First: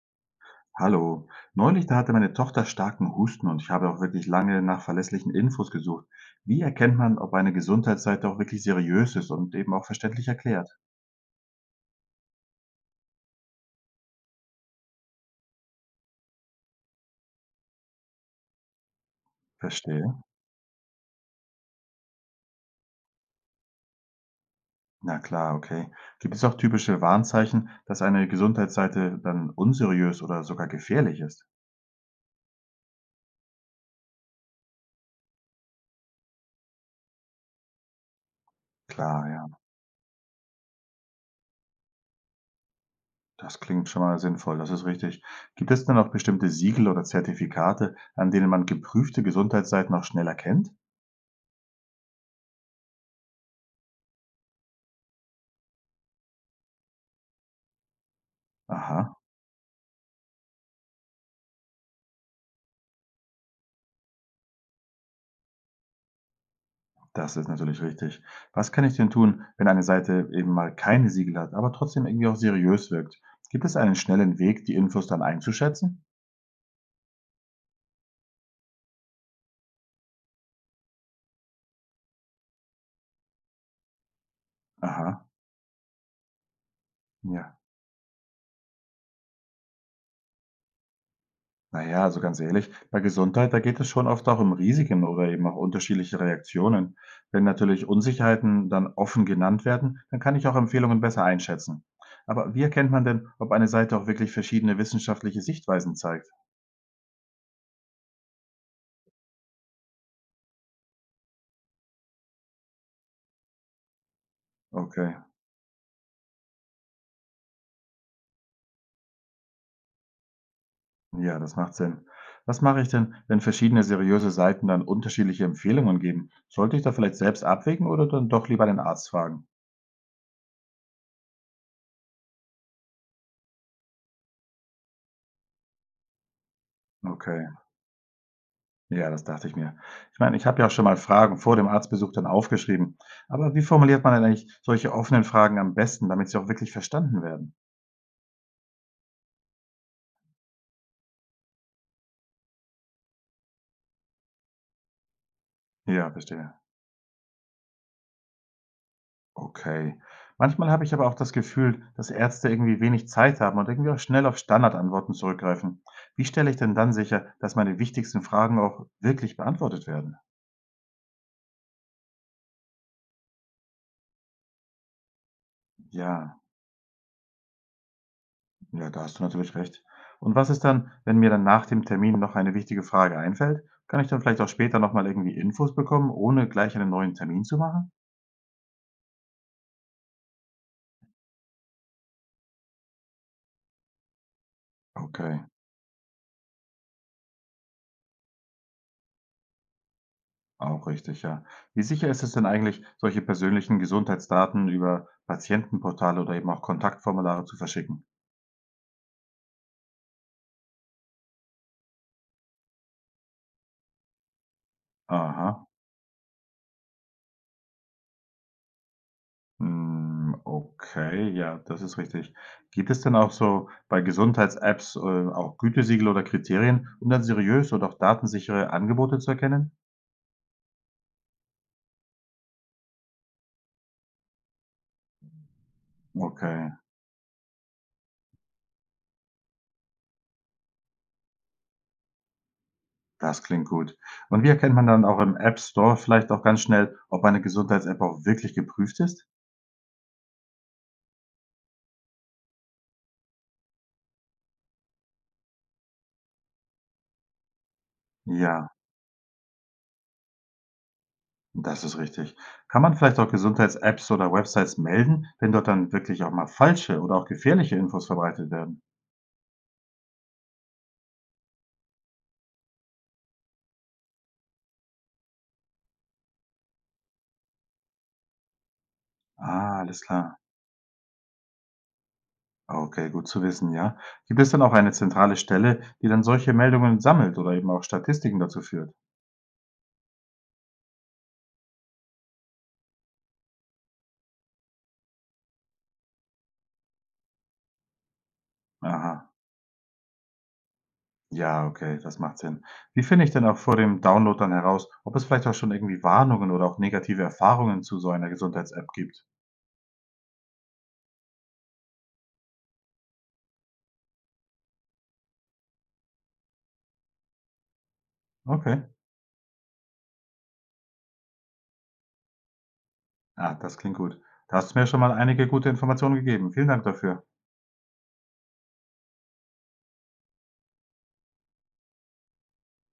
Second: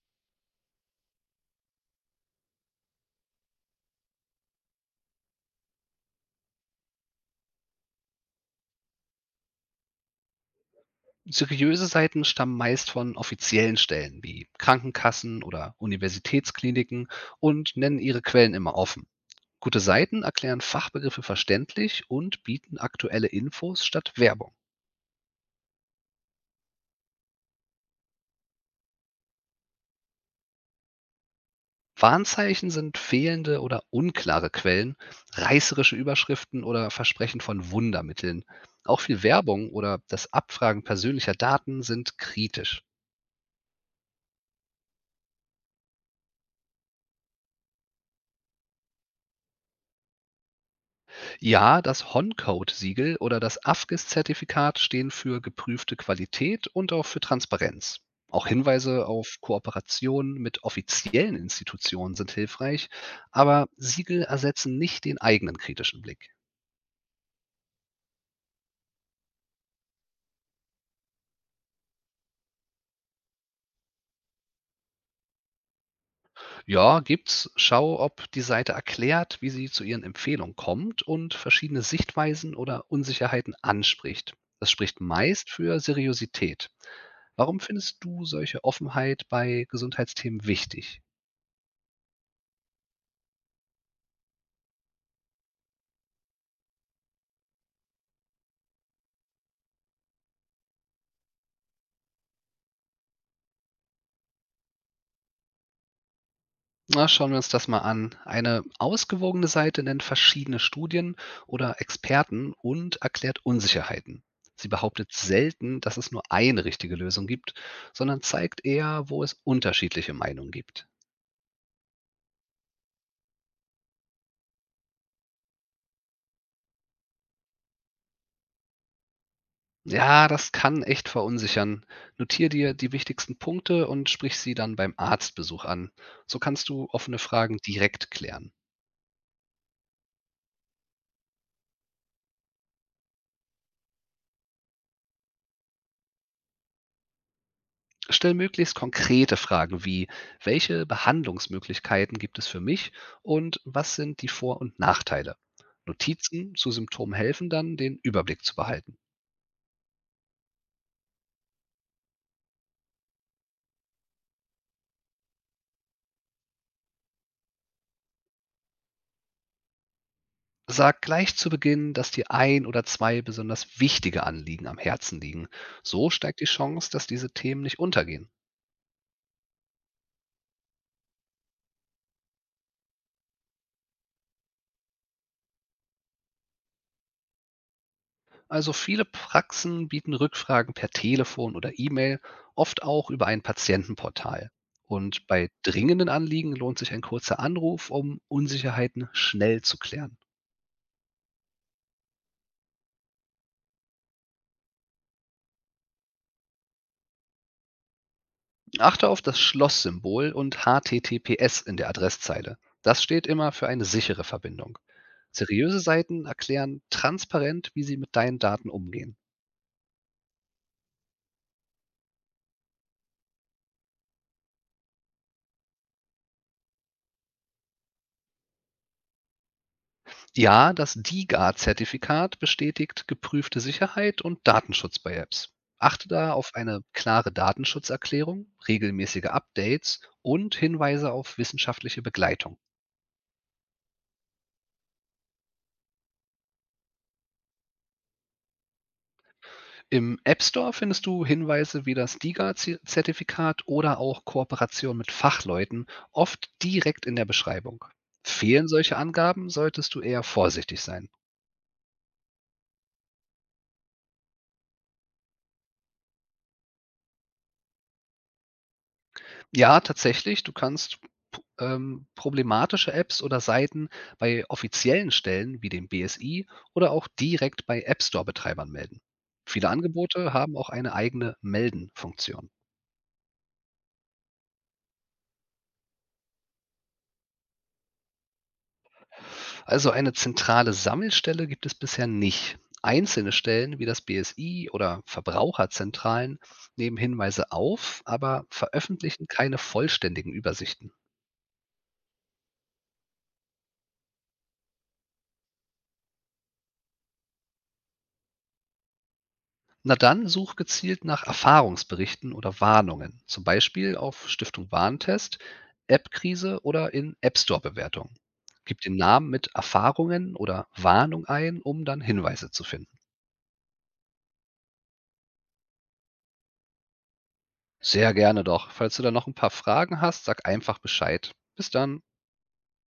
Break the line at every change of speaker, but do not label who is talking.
Hallo. Neulich, da hatte meine Tochter starken Husten und ich habe auch wirklich lange nach verlässlichen Infos gesucht. Wie erkennt man, ob eine Gesundheitsseite auch wirklich seriös ist und eben auch verständlich erklärt?
Seriöse Seiten stammen meist von offiziellen Stellen wie Krankenkassen oder Universitätskliniken und nennen ihre Quellen immer offen. Gute
Verstehe.
Seiten erklären Fachbegriffe verständlich und bieten aktuelle Infos statt Werbung.
Na klar, okay. Gibt es auch typische Warnzeichen, dass eine Gesundheitsseite dann unseriös oder sogar gefährlich ist?
Warnzeichen sind fehlende oder unklare Quellen, reißerische Überschriften oder Versprechen von Wundermitteln. Auch viel
Klar, ja.
Werbung oder das Abfragen persönlicher Daten sind kritisch.
Das klingt schon mal sinnvoll, das ist richtig. Gibt es denn auch bestimmte Siegel oder Zertifikate, an denen man geprüfte Gesundheitsseiten auch schnell erkennt?
Ja, das honcode siegel oder das AFGIS-Zertifikat stehen für geprüfte Qualität und auch für Transparenz. Auch Hinweise
Aha.
auf Kooperationen mit offiziellen Institutionen sind hilfreich, aber Siegel ersetzen nicht den eigenen kritischen Blick.
Das ist natürlich richtig. Was kann ich denn tun, wenn eine Seite eben mal keine Siegel hat, aber trotzdem irgendwie auch seriös wirkt? Gibt es einen schnellen Weg, die Infos dann einzuschätzen?
Ja, gibt's. Schau, ob die Seite erklärt, wie sie zu ihren Empfehlungen kommt und verschiedene Sichtweisen oder Unsicherheiten anspricht. Das spricht
Aha,
meist für Seriosität.
ja.
Warum findest du solche Offenheit bei Gesundheitsthemen wichtig?
Naja, also ganz ehrlich, bei Gesundheit, da geht es schon oft auch um Risiken oder eben auch unterschiedliche Reaktionen. Wenn natürlich Unsicherheiten dann offen genannt werden, dann kann ich auch Empfehlungen besser einschätzen. Aber wie erkennt man denn, ob eine Seite auch wirklich verschiedene wissenschaftliche Sichtweisen zeigt?
Na, schauen wir uns das mal an. Eine ausgewogene Seite nennt verschiedene Studien oder Experten und erklärt Unsicherheiten. Sie behauptet
Okay.
selten, dass es nur eine richtige Lösung gibt, sondern zeigt eher, wo es unterschiedliche Meinungen gibt.
Ja, das macht Sinn. Was mache ich denn, wenn verschiedene seriöse Seiten dann unterschiedliche Empfehlungen geben? Sollte ich da vielleicht selbst abwägen oder dann doch lieber den Arzt fragen?
Ja, das kann echt verunsichern. Notier dir die wichtigsten Punkte und sprich sie dann beim Arztbesuch an. So kannst du offene
Okay,
Fragen direkt klären.
ja, das dachte ich mir. Ich meine, ich habe ja auch schon mal Fragen vor dem Arztbesuch dann aufgeschrieben. Aber wie formuliert man denn eigentlich solche offenen Fragen am besten, damit sie auch wirklich verstanden werden?
Stell möglichst konkrete Fragen wie: Welche Behandlungsmöglichkeiten gibt es für mich und was sind die Vor- und Nachteile?
Ja, verstehe.
Notizen zu Symptomen helfen dann, den Überblick zu behalten.
Okay. Manchmal habe ich aber auch das Gefühl, dass Ärzte irgendwie wenig Zeit haben und irgendwie auch schnell auf Standardantworten zurückgreifen. Wie stelle ich denn dann sicher, dass meine wichtigsten Fragen auch wirklich beantwortet werden?
Sag gleich zu Beginn, dass dir ein oder zwei besonders wichtige Anliegen am Herzen liegen. So
Ja,
steigt die Chance, dass diese Themen nicht untergehen.
ja, da hast du natürlich recht. Und was ist dann, wenn mir dann nach dem Termin noch eine wichtige Frage einfällt? Kann ich dann vielleicht auch später nochmal irgendwie Infos bekommen, ohne gleich einen neuen Termin zu machen?
Also viele Praxen bieten Rückfragen per Telefon oder E-Mail, oft auch über ein Patientenportal. Und
Okay,
bei dringenden Anliegen lohnt sich ein kurzer Anruf, um Unsicherheiten schnell zu klären.
auch richtig, ja. Wie sicher ist es denn eigentlich, solche persönlichen Gesundheitsdaten über Patientenportale oder eben auch Kontaktformulare zu verschicken?
Achte auf das Schlosssymbol und HTTPS in der Adresszeile. Das steht immer für eine sichere Verbindung.
Aha.
Seriöse Seiten erklären transparent, wie sie mit deinen Daten umgehen.
Hm, okay, ja, das ist richtig. Gibt es denn auch so bei Gesundheits-Apps auch Gütesiegel oder Kriterien, um dann seriös und auch datensichere Angebote zu erkennen?
Ja, das DiGA-Zertifikat bestätigt geprüfte Sicherheit und Datenschutz bei Apps. Achte da auf
Okay,
eine klare Datenschutzerklärung, regelmäßige Updates und Hinweise auf wissenschaftliche Begleitung.
das klingt gut. Und wie erkennt man dann auch im App Store vielleicht auch ganz schnell, ob eine Gesundheits-App auch wirklich geprüft ist?
Im App Store findest du Hinweise wie das DiGA-Zertifikat oder auch Kooperation mit Fachleuten, oft direkt in der Beschreibung.
Ja,
Fehlen solche Angaben, solltest du eher vorsichtig sein.
das ist richtig. Kann man vielleicht auch Gesundheits-Apps oder Websites melden, wenn dort dann wirklich auch mal falsche oder auch gefährliche Infos verbreitet werden?
Ja, tatsächlich. Du kannst p problematische Apps oder Seiten bei offiziellen Stellen wie dem BSI oder auch direkt bei App-Store-Betreibern melden. Viele
Ah, alles
Angebote
klar.
haben auch eine eigene Melden-Funktion.
Okay, gut zu wissen, ja. Gibt es dann auch eine zentrale Stelle, die dann solche Meldungen sammelt oder eben auch Statistiken dazu führt?
Also eine zentrale Sammelstelle gibt es bisher nicht. Einzelne Stellen wie das BSI oder Verbraucherzentralen nehmen Hinweise auf, aber veröffentlichen
Aha.
keine vollständigen Übersichten.
Ja, okay, das macht Sinn. Wie finde ich denn auch vor dem Download dann heraus, ob es vielleicht auch schon irgendwie Warnungen oder auch negative Erfahrungen zu so einer Gesundheits-App gibt?
Na dann such gezielt nach Erfahrungsberichten oder Warnungen, zum Beispiel auf Stiftung Warentest, App-Krise oder in App Store-Bewertungen.
Okay.
Gib den Namen mit Erfahrungen oder Warnung ein, um dann Hinweise zu finden.
Ah, das klingt gut. Da hast du mir schon mal einige gute Informationen gegeben. Vielen Dank dafür.
Sehr gerne doch. Falls du da noch ein paar Fragen hast, sag einfach Bescheid. Bis dann.